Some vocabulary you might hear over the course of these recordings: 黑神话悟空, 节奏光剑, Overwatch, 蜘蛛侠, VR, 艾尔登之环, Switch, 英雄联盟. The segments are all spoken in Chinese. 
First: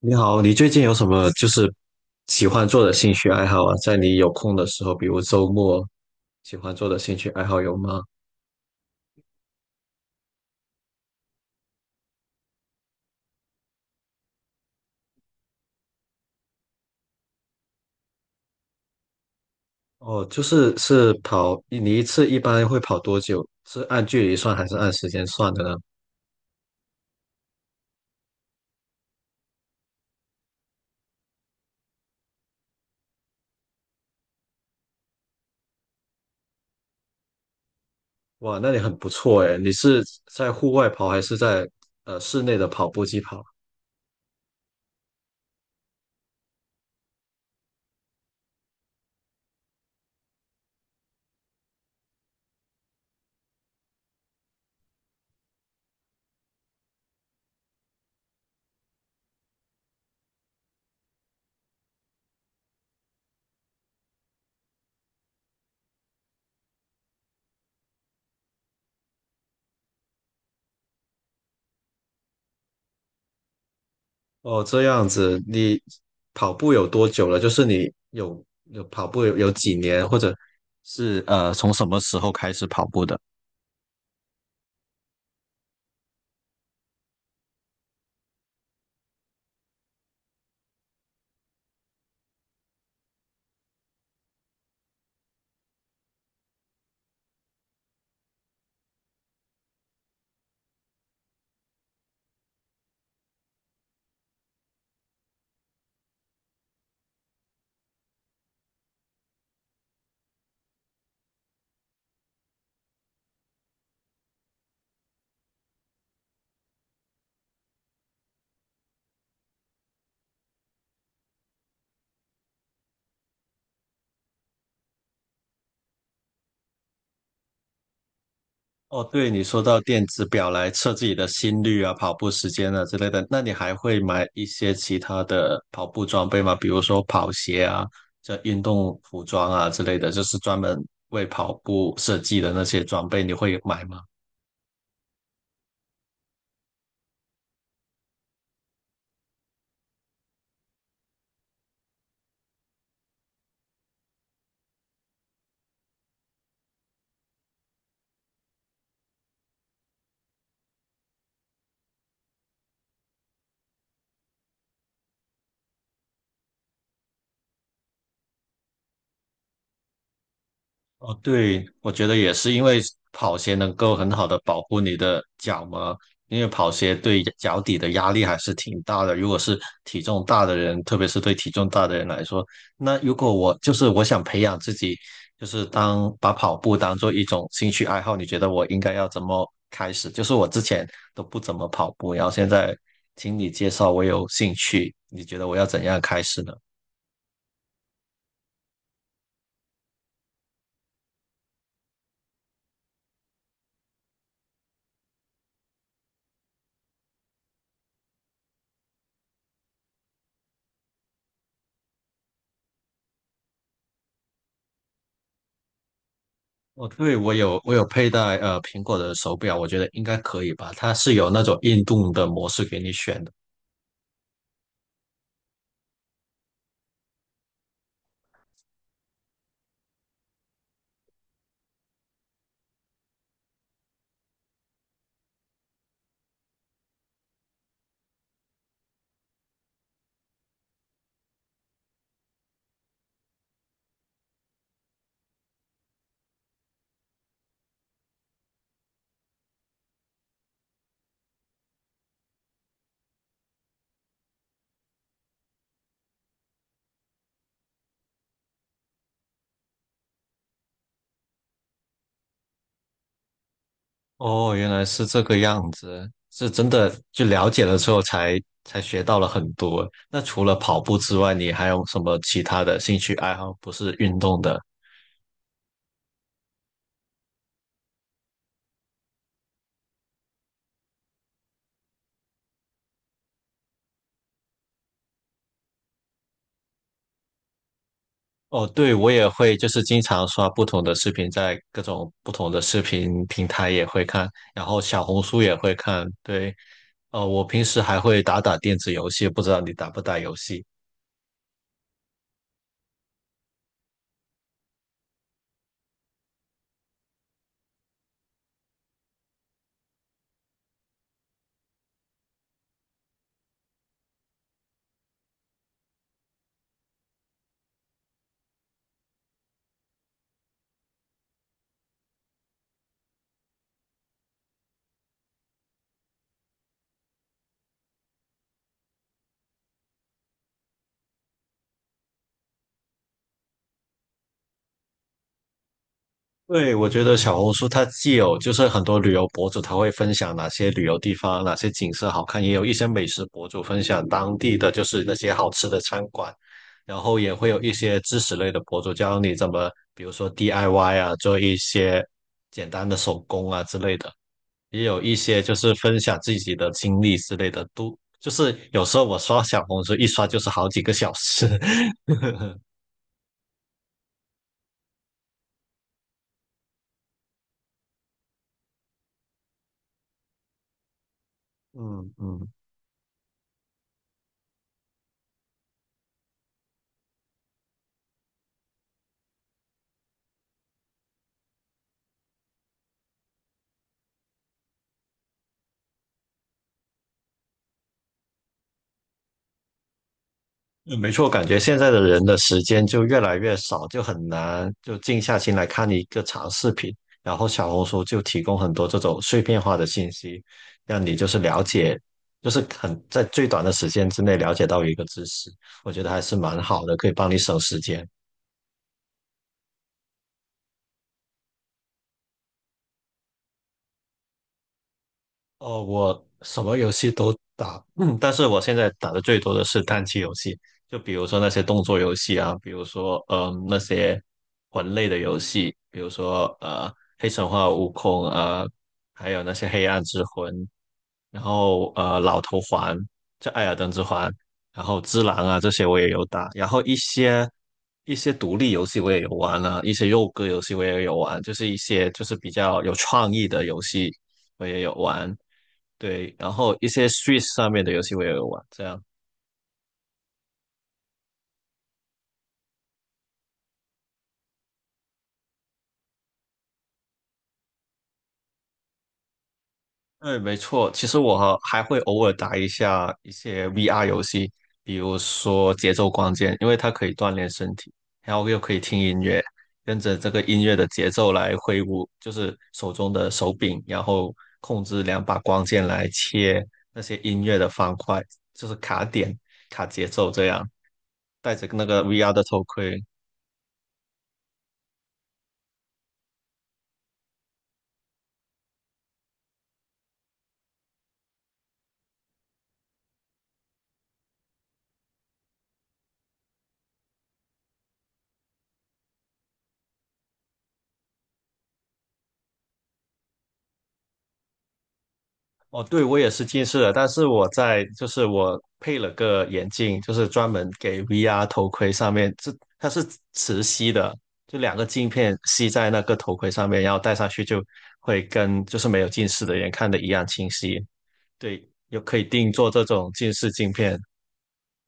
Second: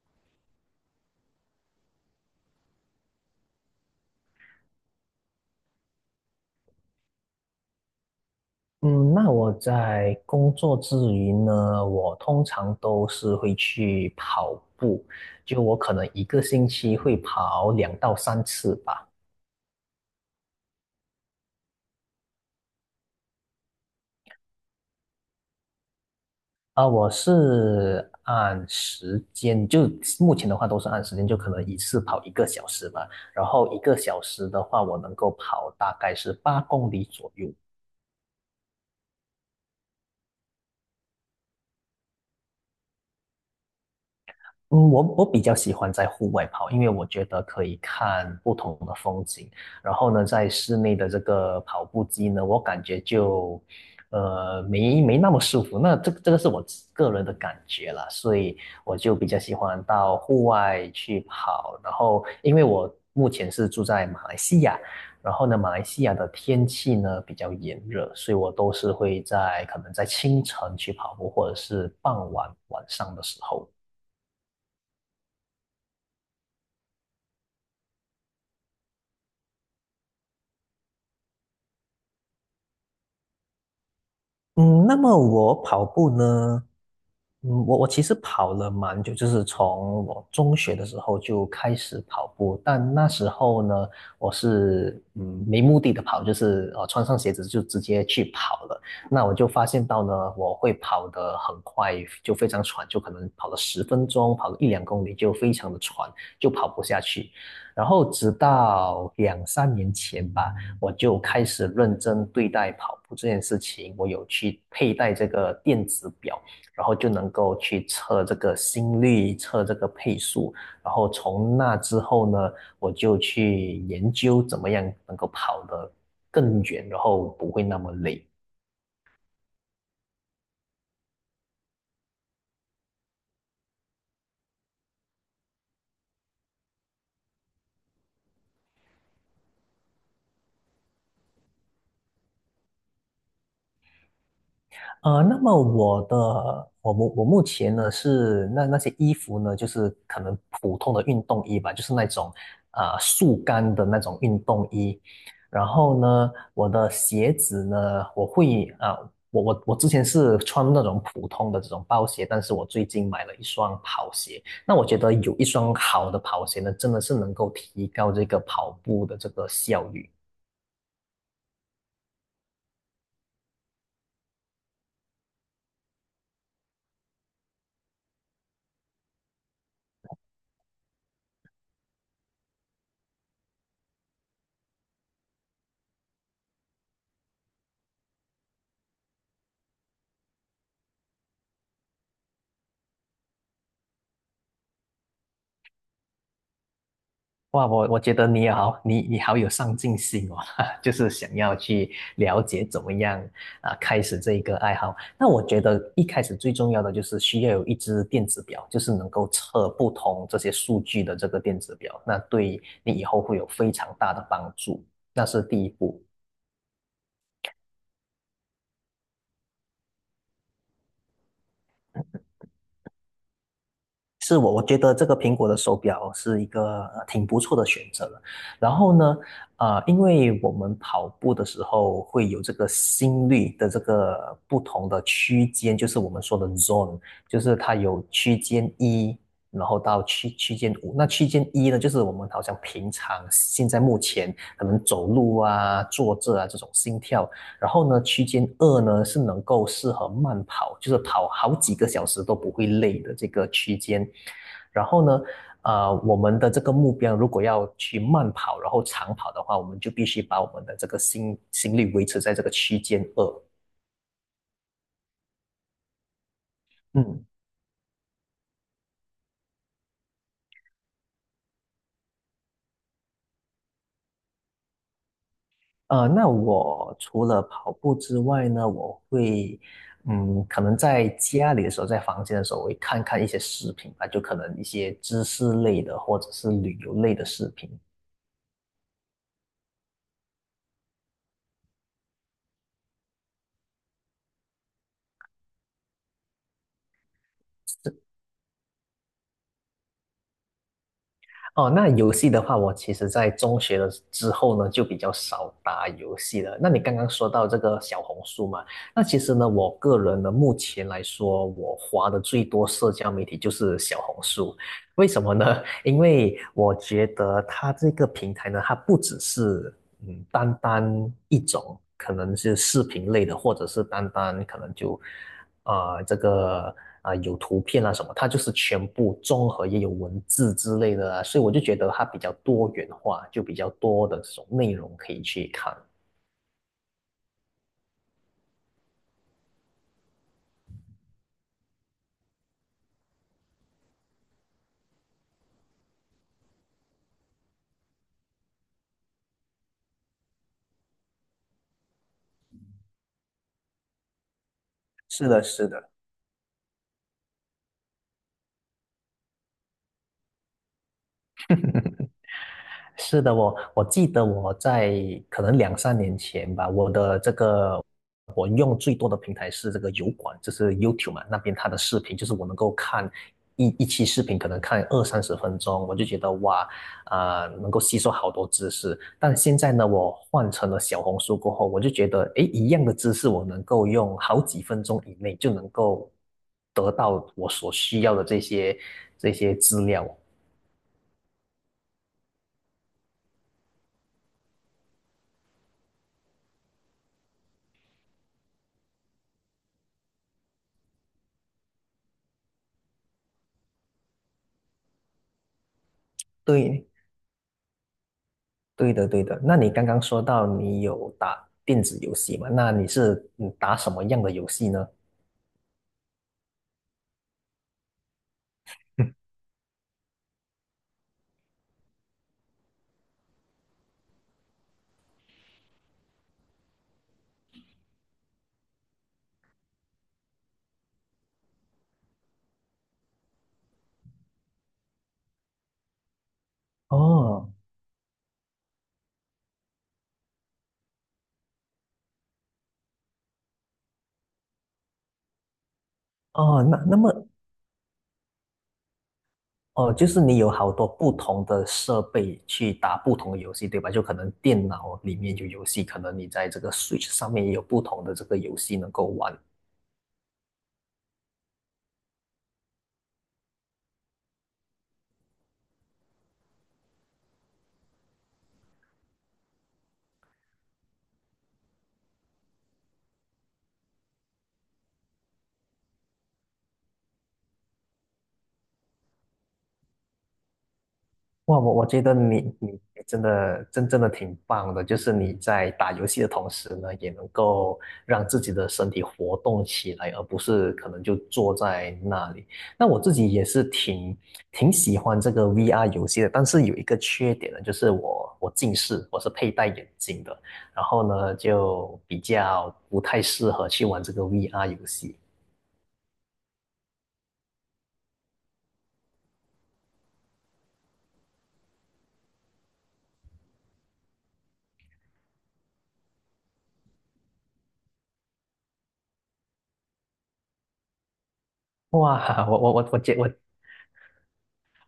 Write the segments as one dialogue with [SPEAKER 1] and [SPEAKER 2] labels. [SPEAKER 1] 你好，你最近有什么就是喜欢做的兴趣爱好啊？在你有空的时候，比如周末，喜欢做的兴趣爱好有吗？
[SPEAKER 2] 嗯，那我在工作之余呢，我通常都是会去跑步，就我可能一个星期会跑两到三次吧。
[SPEAKER 1] 哦，就是跑，你一次一般会跑多久？是按距离算还是按时间算的呢？
[SPEAKER 2] 我是按时间，就目前的话都是按时间，就可能一次跑一个小时吧。然后一个小时的话，我能够跑大概是八公里左右。
[SPEAKER 1] 哇，那你很不错诶，你是在户外跑还是在室内的跑步机跑？
[SPEAKER 2] 嗯，我比较喜欢在户外跑，因为我觉得可以看不同的风景。然后呢，在室内的这个跑步机呢，我感觉就，没那么舒服。那这个是我自个人的感觉啦，所以我就比较喜欢到户外去跑。然后，因为我目前是住在马来西亚，然后呢，马来西亚的天气呢比较炎热，所以我都是会在可能在清晨去跑步，或者是傍晚晚上的时候。
[SPEAKER 1] 哦，这样子，你跑步有多久了？就是你有跑步有几年，或者是从什么时候开始跑步的？
[SPEAKER 2] 嗯，那么我跑步呢？嗯，我其实跑了蛮久，就是从我中学的时候就开始跑步，但那时候呢，我是嗯没目的的跑，就是穿上鞋子就直接去跑了。那我就发现到呢，我会跑得很快，就非常喘，就可能跑了十分钟，跑了一两公里就非常的喘，就跑不下去。然后直到两三年前吧。我就开始认真对待跑步这件事情。我有去佩戴这个电子表，然后就能够去测这个心率、测这个配速。然后从那之后呢，我就去研究怎么样能够跑得更远，然后不会那么累。
[SPEAKER 1] 哦，对，你说到电子表来测自己的心率啊、跑步时间啊之类的，那你还会买一些其他的跑步装备吗？比如说跑鞋啊、这运动服装啊之类的，就是专门为跑步设计的那些装备，你会买吗？
[SPEAKER 2] 呃，那么我的我目前呢是那些衣服呢，就是可能普通的运动衣吧，就是那种速干的那种运动衣。然后呢，我的鞋子呢，我会我之前是穿那种普通的这种包鞋，但是我最近买了一双跑鞋。那我觉得有一双好的跑鞋呢，真的是能够提高这个跑步的这个效率。
[SPEAKER 1] 哦，对，我觉得也是，因为跑鞋能够很好的保护你的脚嘛，因为跑鞋对脚底的压力还是挺大的。如果是体重大的人，特别是对体重大的人来说，那如果我就是我想培养自己，就是当把跑步当做一种兴趣爱好，你觉得我应该要怎么开始？就是我之前都不怎么跑步，然后现在听你介绍，我有兴趣，你觉得我要怎样开始呢？
[SPEAKER 2] 哇，我觉得你好，你好有上进心哦，就是想要去了解怎么样开始这一个爱好。那我觉得一开始最重要的就是需要有一只电子表，就是能够测不同这些数据的这个电子表，那对你以后会有非常大的帮助。那是第一步。
[SPEAKER 1] 哦，对，我有佩戴苹果的手表，我觉得应该可以吧。它是有那种运动的模式给你选的。
[SPEAKER 2] 是我，我觉得这个苹果的手表是一个挺不错的选择了。然后呢，因为我们跑步的时候会有这个心率的这个不同的区间，就是我们说的 zone，就是它有区间一，然后到区间五。那区间一呢，就是我们好像平常现在目前可能走路啊、坐着啊这种心跳。然后呢，区间二呢是能够适合慢跑，就是跑好几个小时都不会累的这个区间。然后呢，我们的这个目标如果要去慢跑，然后长跑的话，我们就必须把我们的这个心率维持在这个区间二。
[SPEAKER 1] 哦，原来是这个样子，是真的就
[SPEAKER 2] 嗯，
[SPEAKER 1] 了解了之后才学到了很多。那除了跑步之外，你还有什么其他的兴趣爱好？不是运动的？
[SPEAKER 2] 那我除了跑步之外呢，我会，嗯，可能在家里的时候，在房间的时候，我会看看一些视频吧，就可能一些知识类的或者是旅游类的视频。
[SPEAKER 1] 哦，对，我也会，就是经常刷不同的视频，在各种不同的视频平台也会看，然后小红书也会看。对，我平时还会打打电子游戏，不知道你打不打游戏？
[SPEAKER 2] 哦，那游戏的话，我其实在中学的之后呢，就比较少打游戏了。那你刚刚说到这个小红书嘛，那其实呢，我个人呢，目前来说，我花的最多社交媒体就是小红书。为什么呢？因为我觉得它这个平台呢，它不只是嗯，单单一种，可能是视频类的，或者是单单可能就，这个有图片啊什么，它就是全部综合，也有文字之类的啊，所以我就觉得它比较多元化，就比较多的这种内容可以去看。
[SPEAKER 1] 对，我觉得小红书它既有就是很多旅游博主，他会分享哪些旅游地方、哪些景色好看，也有一些美食博主分享当地的就是那些好吃的餐馆，然后也会有一些知识类的博主教你怎么，比如说 DIY 啊，做一些简单的手工啊之类的，也有一
[SPEAKER 2] 是
[SPEAKER 1] 些
[SPEAKER 2] 的，
[SPEAKER 1] 就
[SPEAKER 2] 是
[SPEAKER 1] 是
[SPEAKER 2] 的，
[SPEAKER 1] 分享自己的经历之类的，都就是有时候我刷小红书一刷就是好几个小时，
[SPEAKER 2] 是的，我记得我在可能两三年前吧，我的这个用最多的平台是这个油管，就是 YouTube 嘛，那边它的视
[SPEAKER 1] 嗯
[SPEAKER 2] 频就是我
[SPEAKER 1] 嗯。
[SPEAKER 2] 能够看一期视频，可能看二三十分钟，我就觉得哇，能够吸收好多知识。但现在呢，我换成了小红书过后，我就觉得，诶，一样的知识我能够用好几分钟以内就能够得到我所需要的这些资料。
[SPEAKER 1] 嗯没错，感觉现在的人的时间就越来越少，就很难就静下心来看一个长视频。然后小红书就提供很多这种碎片化的信息，让你就是了解，就是很在最短的时间之内了解到一个知识，我觉得还是蛮好
[SPEAKER 2] 对，
[SPEAKER 1] 的，可以帮你省时间。
[SPEAKER 2] 对的，对的。那你刚刚说到你有打电子游戏嘛？那你是嗯打什么样的游戏呢？
[SPEAKER 1] 哦，我什么游戏都打，但是我现在打的最多的是单机游戏，就比如说那些动作游戏啊，比如说那些魂类的游戏，比如说黑神话悟空啊、还有那些黑暗之魂，然后老头环，这艾尔登之环，然后之狼啊这些我也有打，然后一些
[SPEAKER 2] 哦
[SPEAKER 1] 一些独立游戏我也有玩啊，一些肉鸽游戏我也有玩，就是一些就是比较有创意的游戏我也有玩。对，然
[SPEAKER 2] 哦，
[SPEAKER 1] 后
[SPEAKER 2] 那
[SPEAKER 1] 一
[SPEAKER 2] 那
[SPEAKER 1] 些
[SPEAKER 2] 么
[SPEAKER 1] Switch 上面的游戏我也有玩，这样。
[SPEAKER 2] 哦，就是你有好多不同的设备去打不同的游戏，对吧？就可能电脑里面有游戏，可能你在这个 Switch 上面也有不同的这个游戏能够玩。
[SPEAKER 1] 对，没错。其实我还会偶尔打一下一些 VR 游戏，比如说节奏光剑，因为它可以锻炼身体，然后又可以听音乐，跟着这个音乐的节奏来挥舞，就是手中的手柄，然后控制两把光剑来切那些音乐的方块，就是卡点、卡节奏这样。戴
[SPEAKER 2] 哇，
[SPEAKER 1] 着
[SPEAKER 2] 我
[SPEAKER 1] 那
[SPEAKER 2] 觉
[SPEAKER 1] 个
[SPEAKER 2] 得
[SPEAKER 1] VR
[SPEAKER 2] 你
[SPEAKER 1] 的头
[SPEAKER 2] 你
[SPEAKER 1] 盔，
[SPEAKER 2] 你真的真正的挺棒的，就是你在打游戏的同时呢，也能够让自己的身体活动起来，而不是可能就坐在那里。那我自己也是挺喜欢这个 VR 游戏的，但是有一个缺点呢，就是我近视，我是佩戴眼镜的，然后呢就比较不太适合去玩这个 VR 游戏。
[SPEAKER 1] 哦，对，我也是近视的，但是就是我配了个眼镜，就是专门给 VR 头盔上面，它是磁吸的，就两个镜片吸在那个头盔上面，然后戴上去就会跟就是没有近视的人看的一样清晰。对，又可以
[SPEAKER 2] 哇，
[SPEAKER 1] 定
[SPEAKER 2] 我
[SPEAKER 1] 做
[SPEAKER 2] 我
[SPEAKER 1] 这
[SPEAKER 2] 我我
[SPEAKER 1] 种
[SPEAKER 2] 觉我
[SPEAKER 1] 近视镜片。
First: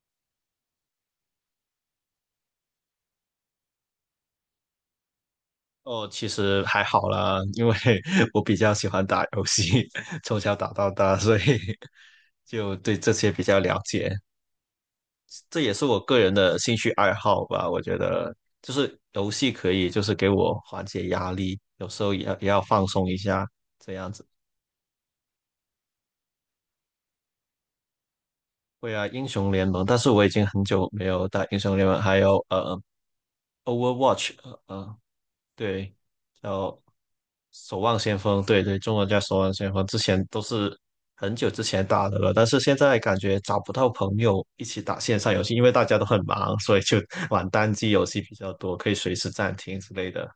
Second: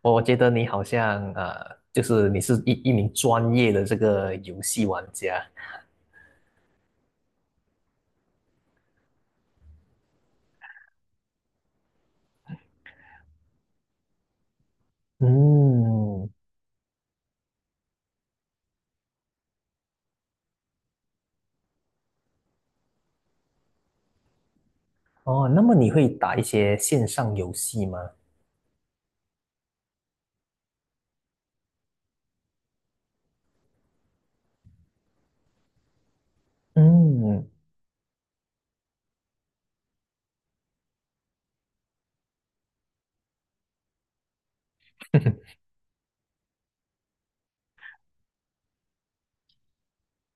[SPEAKER 2] 我觉得你好像就是你是一名专业的这个游戏玩家。
[SPEAKER 1] 哦，其实还好啦，因为 我比较喜欢打游戏，从小打到大，所以 就对这些比较了解。这也是我个
[SPEAKER 2] 嗯。
[SPEAKER 1] 人的兴趣爱好吧。我觉得就是游戏可以，就是给我缓解压力，有时候也要放松一下，这样子。
[SPEAKER 2] 哦，那么你会打一些线上游戏吗？
[SPEAKER 1] 会啊，英雄联盟，但是我已经很久没有打英雄联盟，还有Overwatch，对，叫
[SPEAKER 2] 嗯。
[SPEAKER 1] 守望先锋，对对，中文叫守望先锋，之前都是很久之前打的了，但是现在感觉找不到朋友一起打线上游戏，因为大家都很忙，所以就 玩单机游戏比较多，可以随时暂停之类的。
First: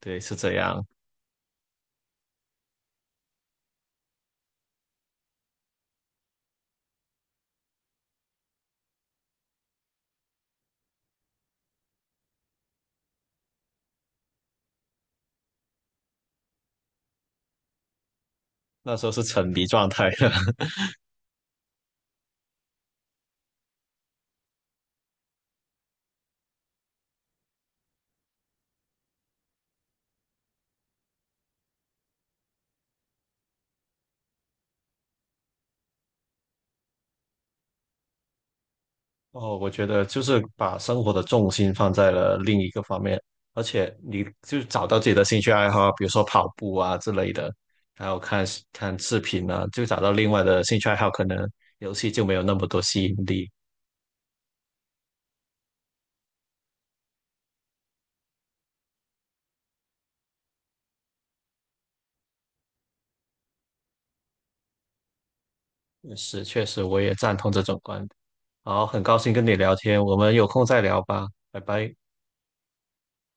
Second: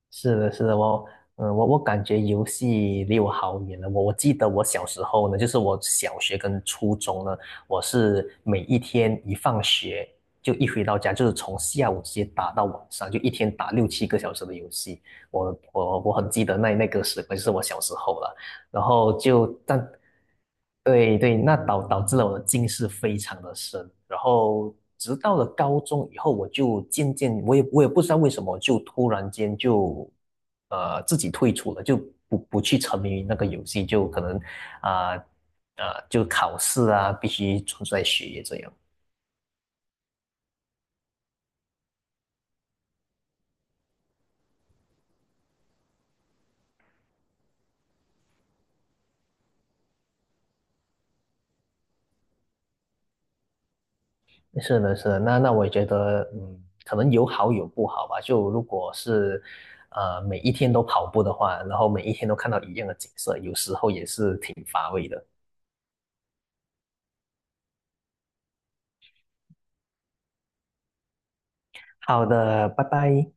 [SPEAKER 1] 对，是
[SPEAKER 2] 是的，
[SPEAKER 1] 这
[SPEAKER 2] 是的，
[SPEAKER 1] 样。
[SPEAKER 2] 我，嗯，我感觉游戏离我好远了。我记得我小时候呢，就是我小学跟初中呢，我是每一天一放学就一回到家，就是从下午直接打到晚上，就一天打六七个小时的游戏。我很记得那个时光，就是我小时候了。然
[SPEAKER 1] 那时候
[SPEAKER 2] 后
[SPEAKER 1] 是沉
[SPEAKER 2] 就
[SPEAKER 1] 迷
[SPEAKER 2] 但
[SPEAKER 1] 状态的。
[SPEAKER 2] 对对，那导致了我的近视非常的深，然后直到了高中以后，我就渐渐我也不知道为什么，就突然间就自己退出了，就不去沉迷于那个游戏，就可能啊啊、就考试啊必须专注在学业这样。
[SPEAKER 1] 哦，我觉得就是把生活的重心放在了另一个方面，而且你就找到自己的兴趣爱好，比如说跑步啊之类的，还有看看视频啊，就找到另外的兴趣爱好，可能游戏就没有那么多吸引力。
[SPEAKER 2] 是的，是的，那那我也觉得，嗯，可能有好有不好吧。就如果是，每一天都跑步的话，然后每一天都看到一样的景色，有时候也是挺乏味的。
[SPEAKER 1] 是，确实我也赞同这种观点。好，很高兴跟你聊天，我们有空再聊吧，拜拜。
[SPEAKER 2] 好的，拜拜。